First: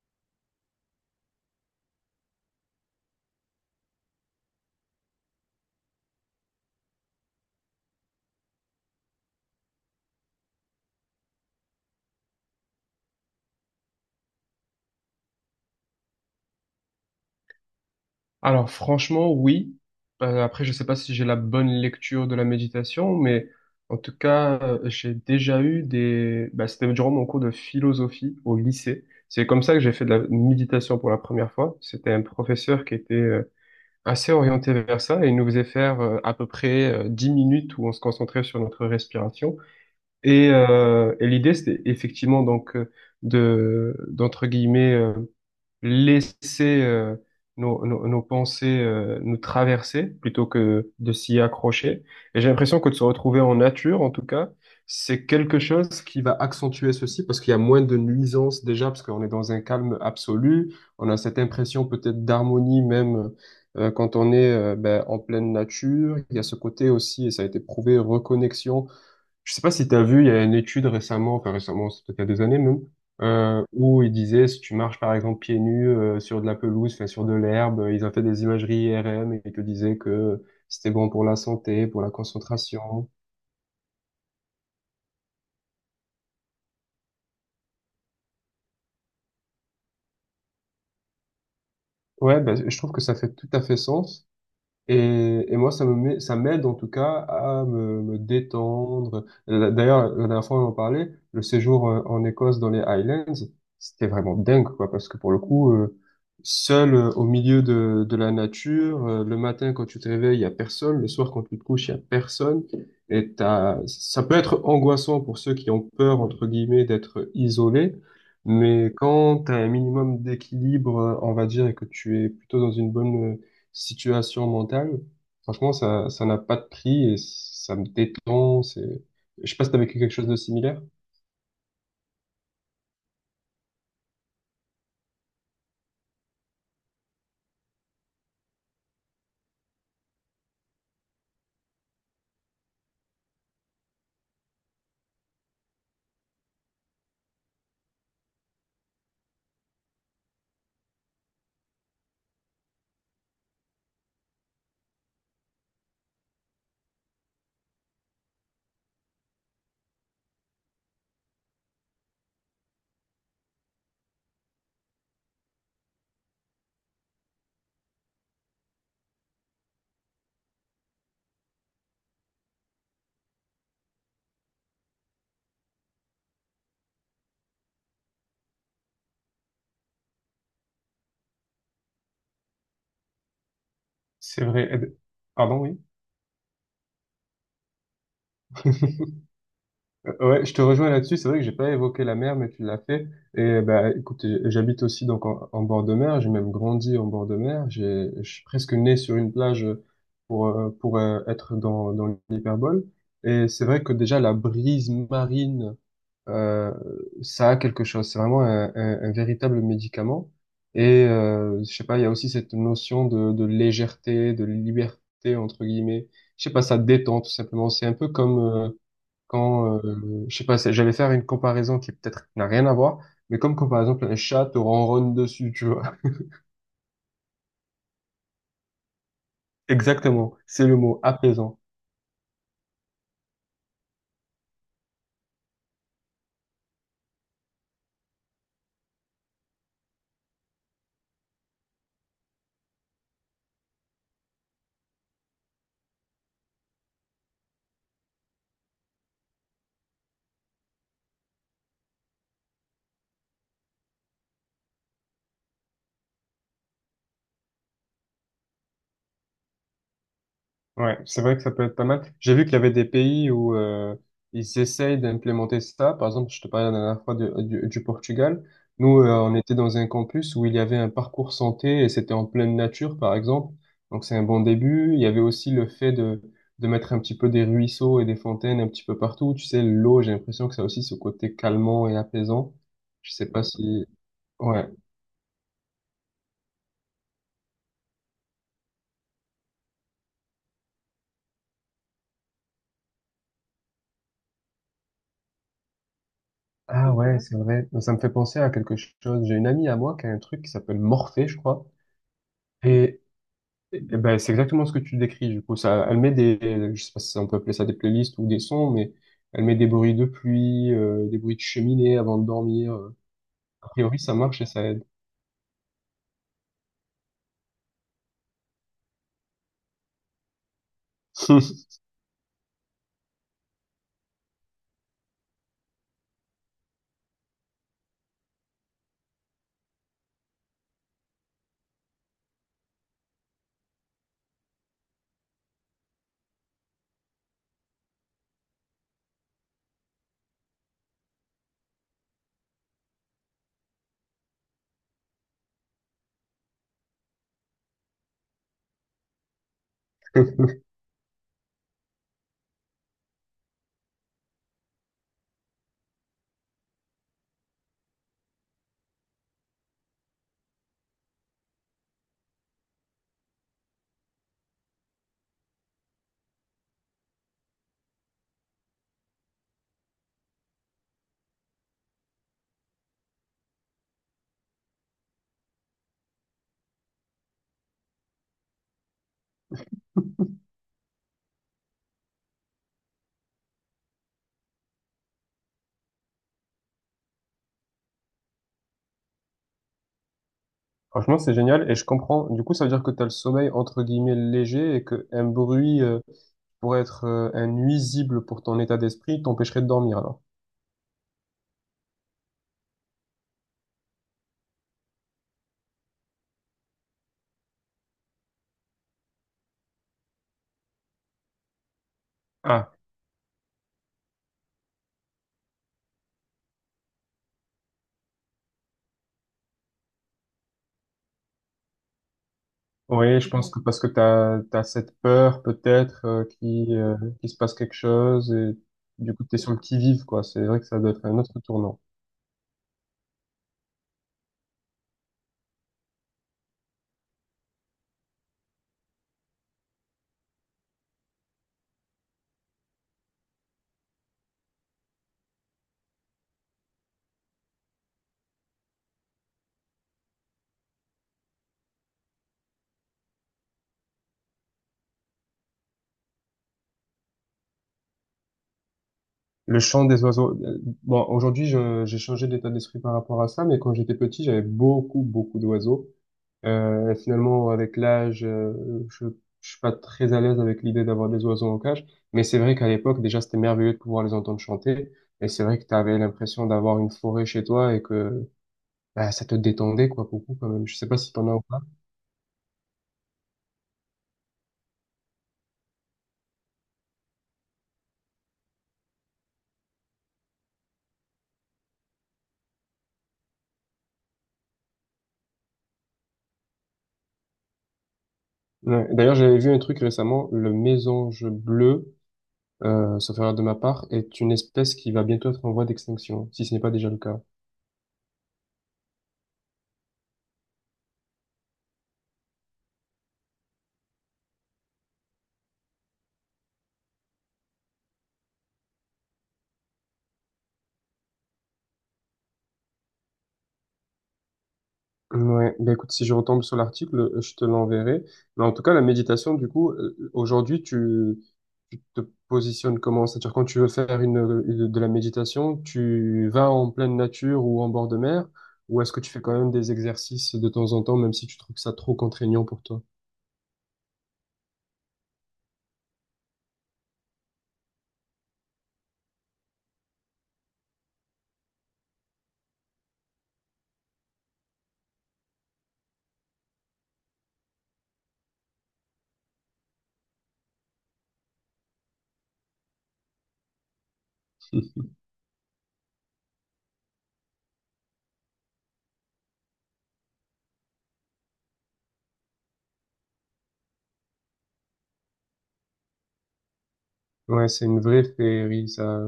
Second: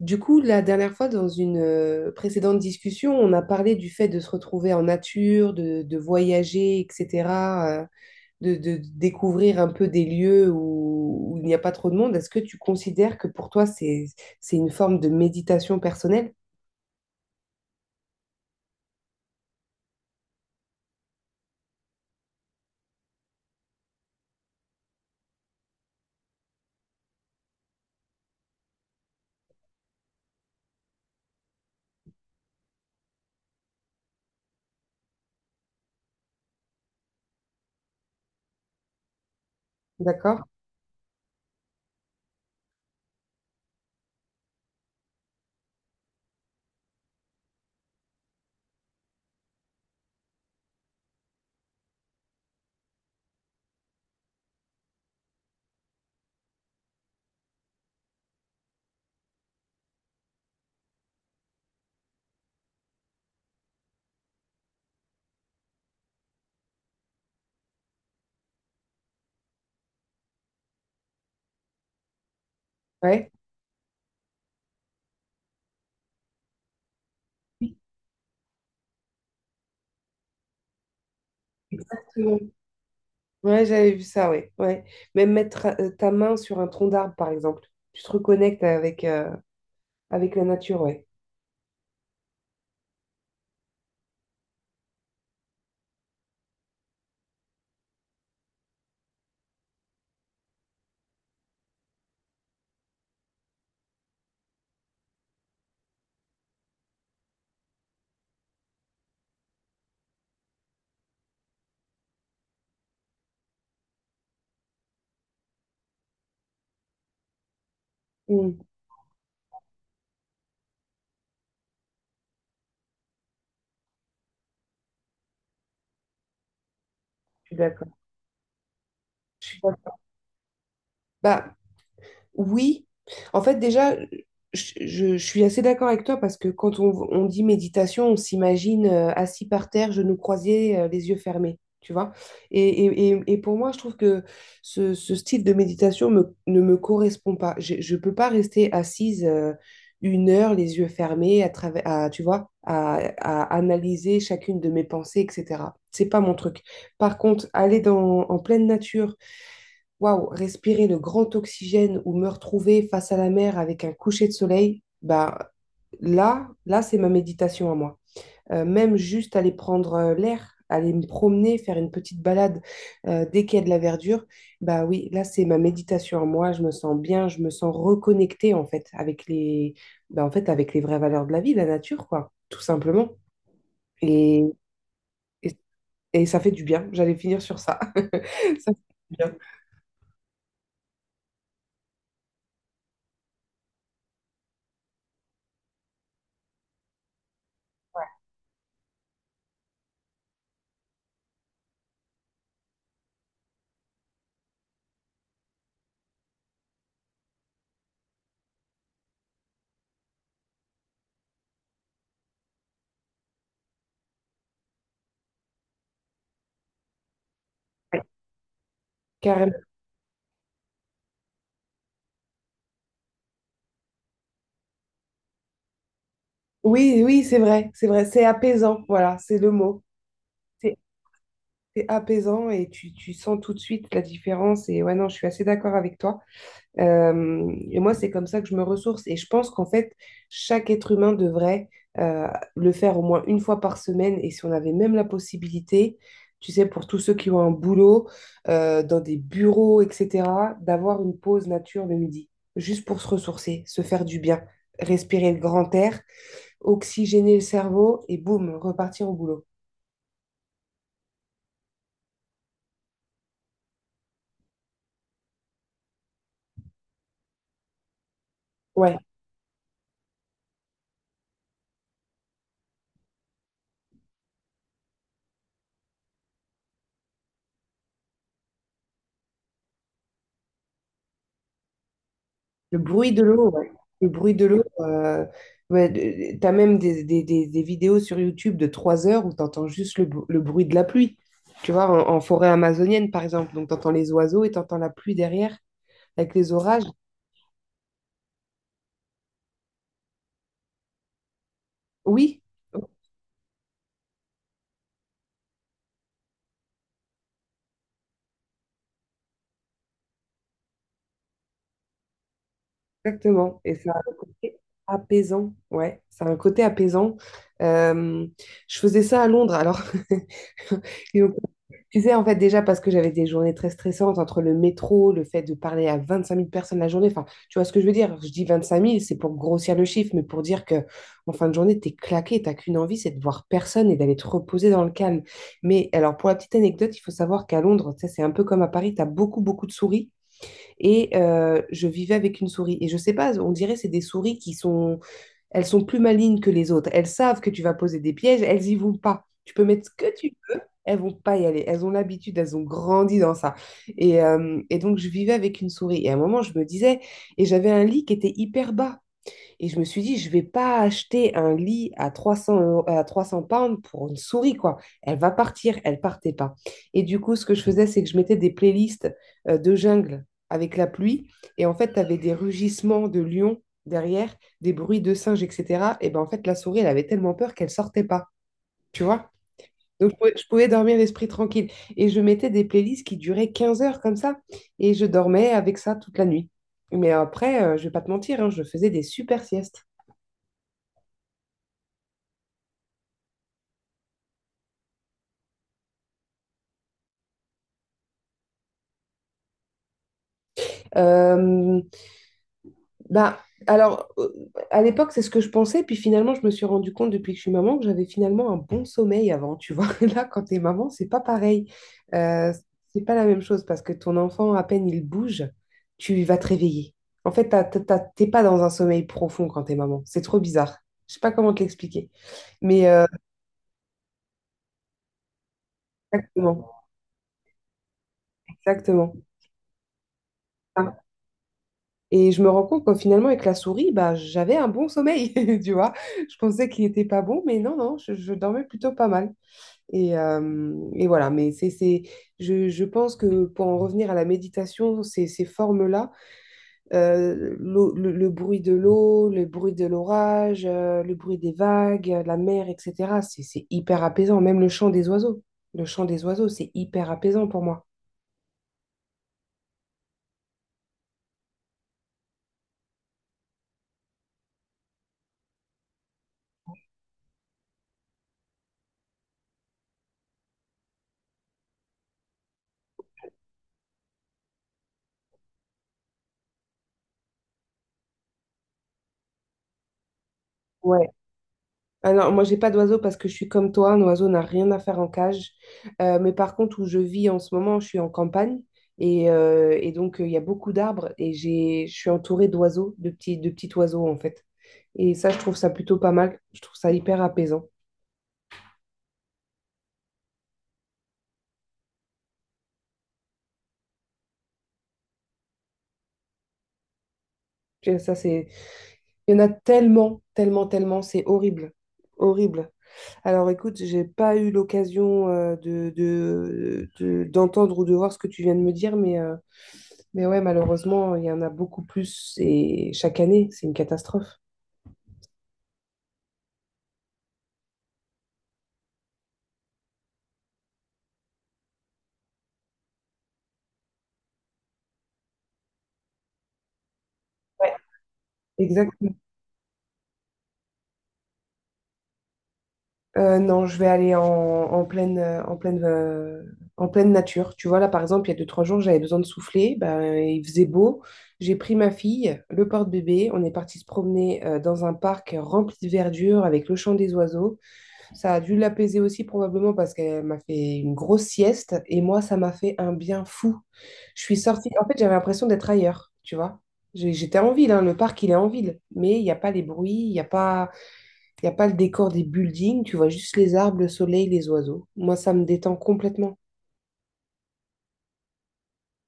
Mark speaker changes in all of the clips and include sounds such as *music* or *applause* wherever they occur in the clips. Speaker 1: Du coup, la dernière fois, dans une précédente discussion, on a parlé du fait de se retrouver en nature, de voyager, etc., euh, de découvrir un peu des lieux où il n'y a pas trop de monde. Est-ce que tu considères que pour toi, c'est une forme de méditation personnelle?
Speaker 2: Alors franchement, oui. Après, je sais pas si j'ai la bonne lecture de la méditation, mais en tout cas, j'ai déjà eu... c'était durant mon cours de philosophie au lycée. C'est comme ça que j'ai fait de la méditation pour la première fois. C'était un professeur qui était assez orienté vers ça et il nous faisait faire à peu près 10 minutes où on se concentrait sur notre respiration.
Speaker 1: D'accord?
Speaker 2: Et l'idée, c'était effectivement d'entre guillemets... laisser nos pensées nous traverser plutôt que de s'y accrocher. Et j'ai l'impression que de se retrouver en nature, en tout cas, c'est quelque chose qui va accentuer ceci parce qu'il y a moins de nuisances déjà, parce qu'on est dans un calme absolu. On a cette impression peut-être d'harmonie même quand on est en pleine nature. Il y a ce côté aussi, et ça a été prouvé, reconnexion, je sais pas si tu as vu, il y a une étude récemment, enfin récemment, c'est peut-être il y a des années même,
Speaker 1: Ouais.
Speaker 2: où ils disaient si tu marches par exemple pieds nus sur de la pelouse, enfin sur de
Speaker 1: Oui.
Speaker 2: l'herbe, ils ont fait des imageries IRM et ils te disaient que c'était bon pour la santé, pour la
Speaker 1: Exactement.
Speaker 2: concentration.
Speaker 1: Ouais, j'avais vu ça, ouais. Ouais. Même mettre ta main sur un tronc d'arbre, par exemple. Tu te reconnectes avec la nature, ouais.
Speaker 2: Ouais, bah, je trouve que ça fait tout à fait sens. Et moi, ça me met, ça m'aide en tout cas à me, me détendre. La- D'ailleurs, la dernière fois, on en parlait, le séjour en Écosse dans les Highlands, c'était vraiment dingue, quoi, parce que pour le coup, seul au milieu de la nature, le matin quand tu te réveilles, il y a personne, le soir quand tu te couches, il y a personne. Et t'as, ça peut être angoissant pour ceux qui ont peur, entre guillemets, d'être isolés,
Speaker 1: Mm,
Speaker 2: mais quand tu as un minimum d'équilibre, on va dire, et que tu es plutôt dans une bonne situation mentale, franchement, ça n'a pas de prix et
Speaker 1: je suis
Speaker 2: ça me
Speaker 1: d'accord.
Speaker 2: détend. C'est,
Speaker 1: Je
Speaker 2: je sais
Speaker 1: suis
Speaker 2: pas si t'as
Speaker 1: d'accord.
Speaker 2: vécu quelque chose de similaire.
Speaker 1: Bah. Oui, en fait, déjà, je suis assez d'accord avec toi parce que quand on dit méditation, on s'imagine assis par terre, genoux croisés, les yeux fermés, tu vois. Et pour moi, je trouve que ce style de méditation ne me correspond pas. Je ne peux pas rester assise 1 heure, les yeux fermés, tu vois, à analyser chacune de mes pensées, etc. C'est pas mon truc. Par contre, aller en pleine nature. Waouh, respirer le grand oxygène ou me retrouver face à la mer avec un coucher de soleil, bah là, c'est ma méditation à moi. Même juste aller prendre l'air, aller me promener, faire une petite balade dès qu'il y a de la verdure, bah oui, là, c'est ma méditation à moi. Je me sens bien, je me sens reconnectée en fait bah, en fait, avec les vraies valeurs de la vie, la nature, quoi, tout simplement.
Speaker 2: C'est
Speaker 1: Et,
Speaker 2: vrai. Eh ben,
Speaker 1: et,
Speaker 2: pardon, oui.
Speaker 1: et ça fait du bien. J'allais finir sur ça. *laughs* Ça fait
Speaker 2: *laughs*
Speaker 1: du bien.
Speaker 2: Ouais, je te rejoins là-dessus. C'est vrai que j'ai pas évoqué la mer, mais tu l'as fait. Et bah, écoute, j'habite aussi donc en, en bord de mer. J'ai même grandi en bord de mer. J'ai, je suis presque né sur une plage pour être dans l'hyperbole. Et c'est vrai que déjà la brise marine, euh, ça a quelque chose. C'est vraiment un, un véritable médicament. Et je sais pas, il y a aussi cette notion de légèreté, de liberté entre guillemets. Je sais pas, ça détend tout simplement. C'est un
Speaker 1: Ouais.
Speaker 2: peu comme
Speaker 1: Carrément.
Speaker 2: je sais pas, c'est- j'allais faire une comparaison qui peut-être n'a rien à voir, mais comme quand par exemple un chat te ronronne dessus, tu vois.
Speaker 1: Oui, oui, c'est vrai, c'est vrai, c'est apaisant, voilà, c'est le
Speaker 2: *laughs*
Speaker 1: mot.
Speaker 2: Exactement, c'est le
Speaker 1: C'est
Speaker 2: mot apaisant.
Speaker 1: c'est apaisant et tu sens tout de suite la différence. Et ouais, non, je suis assez d'accord avec toi. Et moi, c'est comme ça que je me ressource. Et je pense qu'en fait, chaque être humain devrait euh, le faire au moins une fois par semaine. Et si on avait même la possibilité, tu sais, pour tous ceux qui ont un boulot, dans des bureaux, etc., d'avoir une pause nature le midi, juste pour se ressourcer, se faire du bien, respirer le grand air, oxygéner le cerveau et boum, repartir au boulot.
Speaker 2: Ouais, c'est vrai que ça peut être pas mal. J'ai vu qu'il y avait des pays où ils essayent d'implémenter ça. Par exemple, je te parlais la dernière fois de- du Portugal.
Speaker 1: Ouais,
Speaker 2: Nous, on était dans un campus où il y avait un parcours santé et c'était en pleine nature, par exemple. Donc, c'est un bon début. Il y avait aussi le fait de mettre un petit peu des ruisseaux et des fontaines un petit peu partout. Tu sais, l'eau, j'ai l'impression que ça a aussi ce côté calmant et apaisant.
Speaker 1: le bruit
Speaker 2: Je
Speaker 1: de
Speaker 2: sais pas
Speaker 1: l'eau, ouais.
Speaker 2: si...
Speaker 1: Le bruit de l'eau.
Speaker 2: Ouais.
Speaker 1: Ouais, t'as même des vidéos sur YouTube de 3 heures où t'entends juste le bruit de la pluie. Tu vois, en forêt amazonienne, par exemple. Donc, t'entends les oiseaux et t'entends la pluie derrière avec les orages.
Speaker 2: Ah ouais, c'est vrai. Ça me fait penser à quelque chose. J'ai une amie à moi qui a un truc qui s'appelle Morphée, je crois.
Speaker 1: Oui,
Speaker 2: Et eh ben, c'est exactement ce que tu décris, du coup. Ça, elle met des, je sais pas si on peut appeler ça des playlists ou des sons, mais elle met des bruits de pluie, des bruits de cheminée avant de dormir.
Speaker 1: exactement.
Speaker 2: A
Speaker 1: Et ça
Speaker 2: priori,
Speaker 1: a
Speaker 2: ça
Speaker 1: un
Speaker 2: marche et
Speaker 1: côté
Speaker 2: ça aide.
Speaker 1: apaisant. Ouais, ça a un côté apaisant. Euh, je faisais ça à Londres. Alors, *laughs* ils ont.
Speaker 2: *laughs*
Speaker 1: Tu sais, en fait, déjà parce que j'avais des journées très stressantes entre le métro, le fait de parler à 25 000 personnes la journée. Enfin, tu vois ce que je veux dire? Je dis 25 000, c'est pour grossir le chiffre, mais pour dire que en fin de journée, t'es claqué, t'as qu'une envie, c'est de voir personne et d'aller te reposer dans le calme. Mais alors, pour la petite anecdote, il faut savoir qu'à Londres, ça, c'est un peu comme à Paris, t'as beaucoup, beaucoup de souris. Et je vivais avec une souris. Et je sais pas, on dirait c'est des souris qui sont, elles sont plus malignes que les autres. Elles savent que tu vas poser des pièges, elles y vont pas. Tu peux mettre ce que tu, elles vont pas y aller. Elles ont l'habitude, elles ont grandi dans ça. Et donc, je vivais avec une souris. Et à un moment, je me disais, et j'avais un lit qui était hyper bas. Et je me suis dit, je vais pas acheter un lit à à 300 pounds pour une souris, quoi. Elle va partir, elle partait pas. Et du coup, ce que je faisais, c'est que je mettais des playlists de jungle avec la pluie. Et en fait, tu avais des rugissements de lions derrière, des bruits de singes, etc. Et ben en fait, la souris, elle avait tellement peur qu'elle sortait pas. Tu vois? Donc, je pouvais dormir l'esprit tranquille. Et je mettais des playlists qui duraient 15 heures comme ça. Et je dormais avec ça toute la nuit. Mais après, je vais pas te mentir, hein, je faisais des super siestes.
Speaker 2: Franchement, c'est génial et je comprends. Du coup, ça veut dire que tu as le sommeil entre guillemets léger et que un bruit pourrait être un nuisible pour ton état d'esprit, t'empêcherait de dormir alors.
Speaker 1: Euh, bah, alors, à l'époque, c'est ce que je pensais, puis finalement, je me suis rendu compte depuis que je suis maman que j'avais finalement un bon sommeil avant, tu vois. *laughs* Là, quand t'es maman, c'est pas pareil. Euh,
Speaker 2: Ah,
Speaker 1: c'est pas la même chose parce que ton enfant, à peine il bouge, tu vas te réveiller. En fait, t'es pas dans un sommeil profond quand t'es maman. C'est trop bizarre. Je sais pas comment te l'expliquer. Mais
Speaker 2: oui, je pense que parce que t'as cette peur peut-être
Speaker 1: exactement,
Speaker 2: qui qu'il se passe quelque chose et
Speaker 1: exactement.
Speaker 2: du coup t'es sur le qui-vive quoi. C'est vrai que ça doit
Speaker 1: Ah.
Speaker 2: être un autre tournant.
Speaker 1: Et je me rends compte que finalement, avec la souris, bah, j'avais un bon sommeil, *laughs* tu vois. Je pensais qu'il était pas bon, mais non, non, je dormais plutôt pas mal. Et voilà, mais je pense que pour en revenir à la méditation, ces formes-là, le bruit de l'eau, le bruit de l'orage, le bruit des vagues, la mer, etc., c'est hyper apaisant, même le chant des oiseaux. Le chant des oiseaux, c'est hyper apaisant pour moi.
Speaker 2: Le chant des oiseaux, bon, aujourd'hui je- j'ai changé d'état d'esprit par rapport à ça, mais quand j'étais petit j'avais beaucoup d'oiseaux. Et finalement avec l'âge, je, je suis pas très à l'aise avec l'idée d'avoir des oiseaux en cage, mais c'est vrai qu'à l'époque déjà c'était merveilleux de pouvoir les entendre chanter. Et c'est vrai que t'avais l'impression d'avoir une forêt chez toi et que bah, ça te détendait, quoi, beaucoup, quand même. Je sais pas
Speaker 1: Ouais.
Speaker 2: si t'en as ou pas.
Speaker 1: Ah non, moi j'ai pas d'oiseau parce que je suis comme toi, un oiseau n'a rien à faire en cage. Mais par contre, où je vis en ce moment, je suis en campagne et donc il y a beaucoup d'arbres et je suis entourée d'oiseaux, de petits oiseaux en fait. Et ça, je trouve ça plutôt pas mal. Je trouve ça hyper apaisant.
Speaker 2: Ouais. D'ailleurs, j'avais vu un truc récemment, le mésange bleu, sauf erreur de ma part, est une espèce qui va bientôt être en voie d'extinction, si ce n'est pas déjà le cas.
Speaker 1: Puis ça, c'est. Il y en a tellement, tellement, tellement, c'est horrible. Horrible. Alors écoute, j'ai pas eu l'occasion d'entendre ou de voir ce que tu viens de me dire, Mais ouais, malheureusement, il y en a beaucoup plus et chaque année, c'est une catastrophe.
Speaker 2: Ouais, bah écoute, si je retombe sur l'article, je te l'enverrai. Mais en tout cas, la méditation, du coup, aujourd'hui, tu te positionnes comment? C'est-à-dire, quand tu veux faire une- de la méditation, tu vas en pleine nature ou en bord de mer, ou est-ce que tu
Speaker 1: Exactement.
Speaker 2: fais quand même des exercices de temps en temps, même si tu trouves ça trop contraignant pour toi?
Speaker 1: Non, je vais aller en pleine nature. Tu vois, là, par exemple, il y a deux, trois jours, j'avais besoin de souffler. Ben, il faisait beau. J'ai pris ma fille, le porte-bébé. On est parti se promener dans un parc rempli de verdure avec le chant des oiseaux. Ça a dû l'apaiser aussi probablement parce qu'elle m'a fait une grosse sieste et moi, ça m'a fait un bien fou. Je suis sortie, en fait, j'avais l'impression d'être ailleurs, tu vois. J'étais en ville, hein, le parc, il est en ville, mais il n'y a pas les bruits, il y a pas le décor des buildings, tu vois juste les arbres, le soleil, les oiseaux. Moi, ça me détend complètement.
Speaker 2: Ouais, c'est une vraie féerie, ça,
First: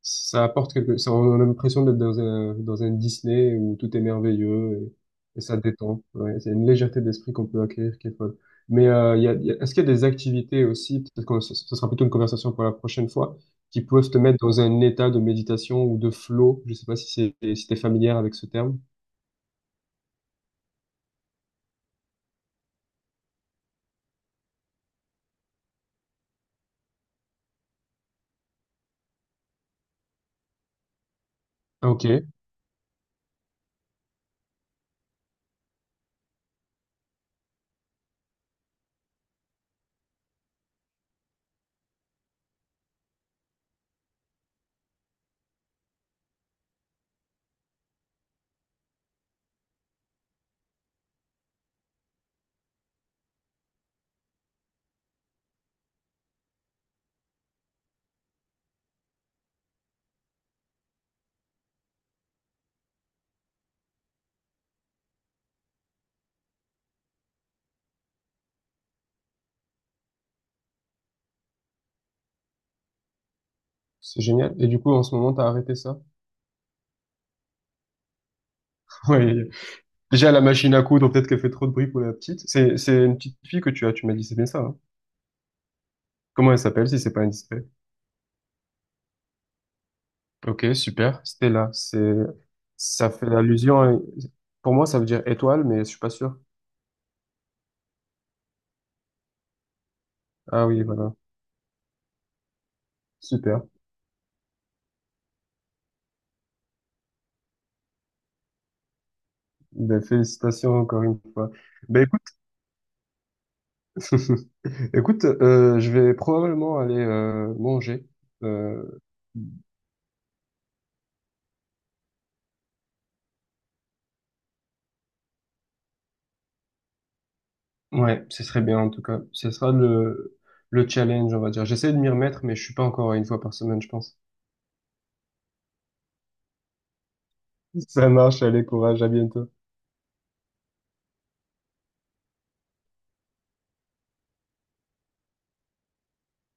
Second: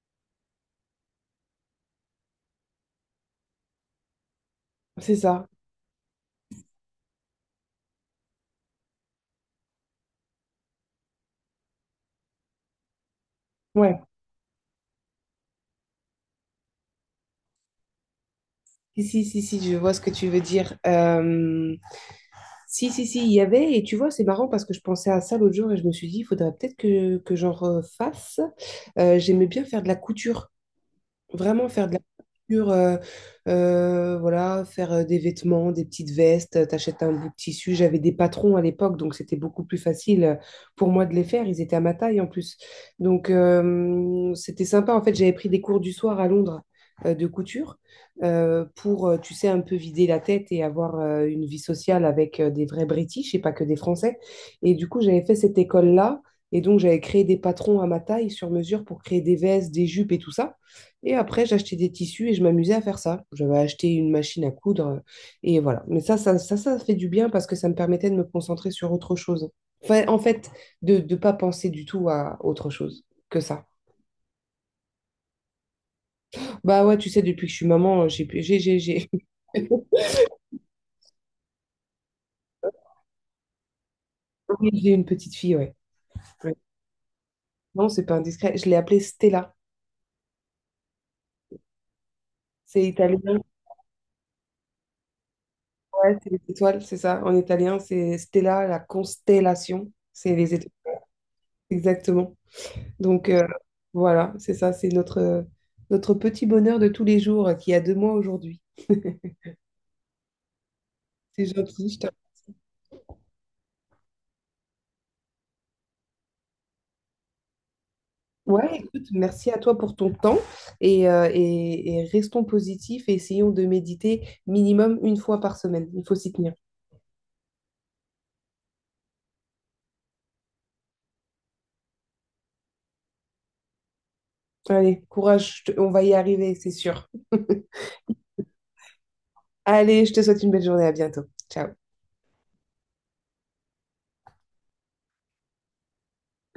Speaker 2: ça apporte quelque, ça, on a l'impression d'être dans un Disney où tout est merveilleux
Speaker 1: C'est
Speaker 2: et
Speaker 1: ça.
Speaker 2: ça détend. Ouais, c'est une légèreté d'esprit qu'on peut acquérir qui est folle. Mais il y a- est-ce qu'il y a des activités aussi, peut-être que ce sera plutôt une conversation pour la prochaine fois, qui
Speaker 1: Ouais.
Speaker 2: peuvent te mettre dans un état de méditation ou de flow? Je sais pas si c'est, si t'es familière avec ce terme.
Speaker 1: Si, si, si, si, je vois ce que tu veux dire. Si, si, si, il y avait, et tu vois, c'est marrant parce que je pensais à ça l'autre jour et je me suis dit, il faudrait peut-être que j'en refasse. J'aimais bien faire de la couture. Vraiment faire
Speaker 2: Ah,
Speaker 1: de la
Speaker 2: ok,
Speaker 1: couture, voilà, faire des vêtements, des petites vestes, t'achètes un bout de tissu. J'avais des patrons à l'époque, donc c'était beaucoup plus facile pour moi de les faire. Ils étaient à ma taille en plus. Donc c'était sympa. En fait, j'avais pris des cours du soir à Londres de couture pour, tu sais, un peu vider la tête et avoir une vie sociale avec des vrais British et pas que des Français. Et du coup, j'avais fait cette école-là. Et donc, j'avais créé des patrons à ma taille sur mesure pour créer des vestes, des jupes et tout ça. Et après, j'achetais des tissus et je m'amusais à faire ça. J'avais acheté une machine à coudre et voilà. Mais ça fait du bien parce que ça me permettait de me concentrer sur autre chose. Enfin, en fait, de ne pas penser du tout à autre chose que ça.
Speaker 2: c'est génial. Et du coup, en ce moment, t'as arrêté ça?
Speaker 1: Bah ouais, tu sais, depuis que je suis maman, j'ai
Speaker 2: *laughs* Ouais. Déjà, la machine à coudre, peut-être qu'elle fait trop de bruit pour la petite. C'est une petite fille que tu as, tu m'as dit, c'est bien
Speaker 1: *laughs*
Speaker 2: ça,
Speaker 1: Oui,
Speaker 2: hein?
Speaker 1: j'ai une petite fille, ouais.
Speaker 2: Comment
Speaker 1: Ouais.
Speaker 2: elle s'appelle si c'est pas indiscret?
Speaker 1: Non, c'est pas indiscret. Je l'ai appelée Stella.
Speaker 2: Ok, super. Stella, c'est,
Speaker 1: C'est
Speaker 2: ça fait
Speaker 1: italien,
Speaker 2: allusion à- pour moi, ça veut dire étoile, mais je suis pas
Speaker 1: ouais, c'est
Speaker 2: sûr.
Speaker 1: les étoiles, c'est ça. En italien, c'est Stella, la constellation. C'est les
Speaker 2: Ah
Speaker 1: étoiles,
Speaker 2: oui, voilà.
Speaker 1: exactement. Donc
Speaker 2: Super.
Speaker 1: voilà, c'est ça, c'est notre petit bonheur de tous les jours qui a 2 mois aujourd'hui. *laughs*
Speaker 2: Ben, félicitations encore une
Speaker 1: C'est
Speaker 2: fois.
Speaker 1: gentil, je
Speaker 2: Ben,
Speaker 1: te...
Speaker 2: écoute, *laughs* écoute, je vais probablement aller manger.
Speaker 1: Ouais,
Speaker 2: Euh,
Speaker 1: écoute, merci à toi pour ton temps et restons positifs et essayons de méditer minimum une fois par semaine. Il faut s'y tenir.
Speaker 2: ouais, ce serait bien en tout cas. Ce sera le challenge, on va dire. J'essaie de m'y remettre, mais je suis pas encore à une fois par semaine, je pense.
Speaker 1: Allez, courage, on va y arriver, c'est sûr. *laughs*
Speaker 2: *laughs* Ça marche, allez, courage, à bientôt.
Speaker 1: Allez, je te souhaite une belle journée, à bientôt. Ciao.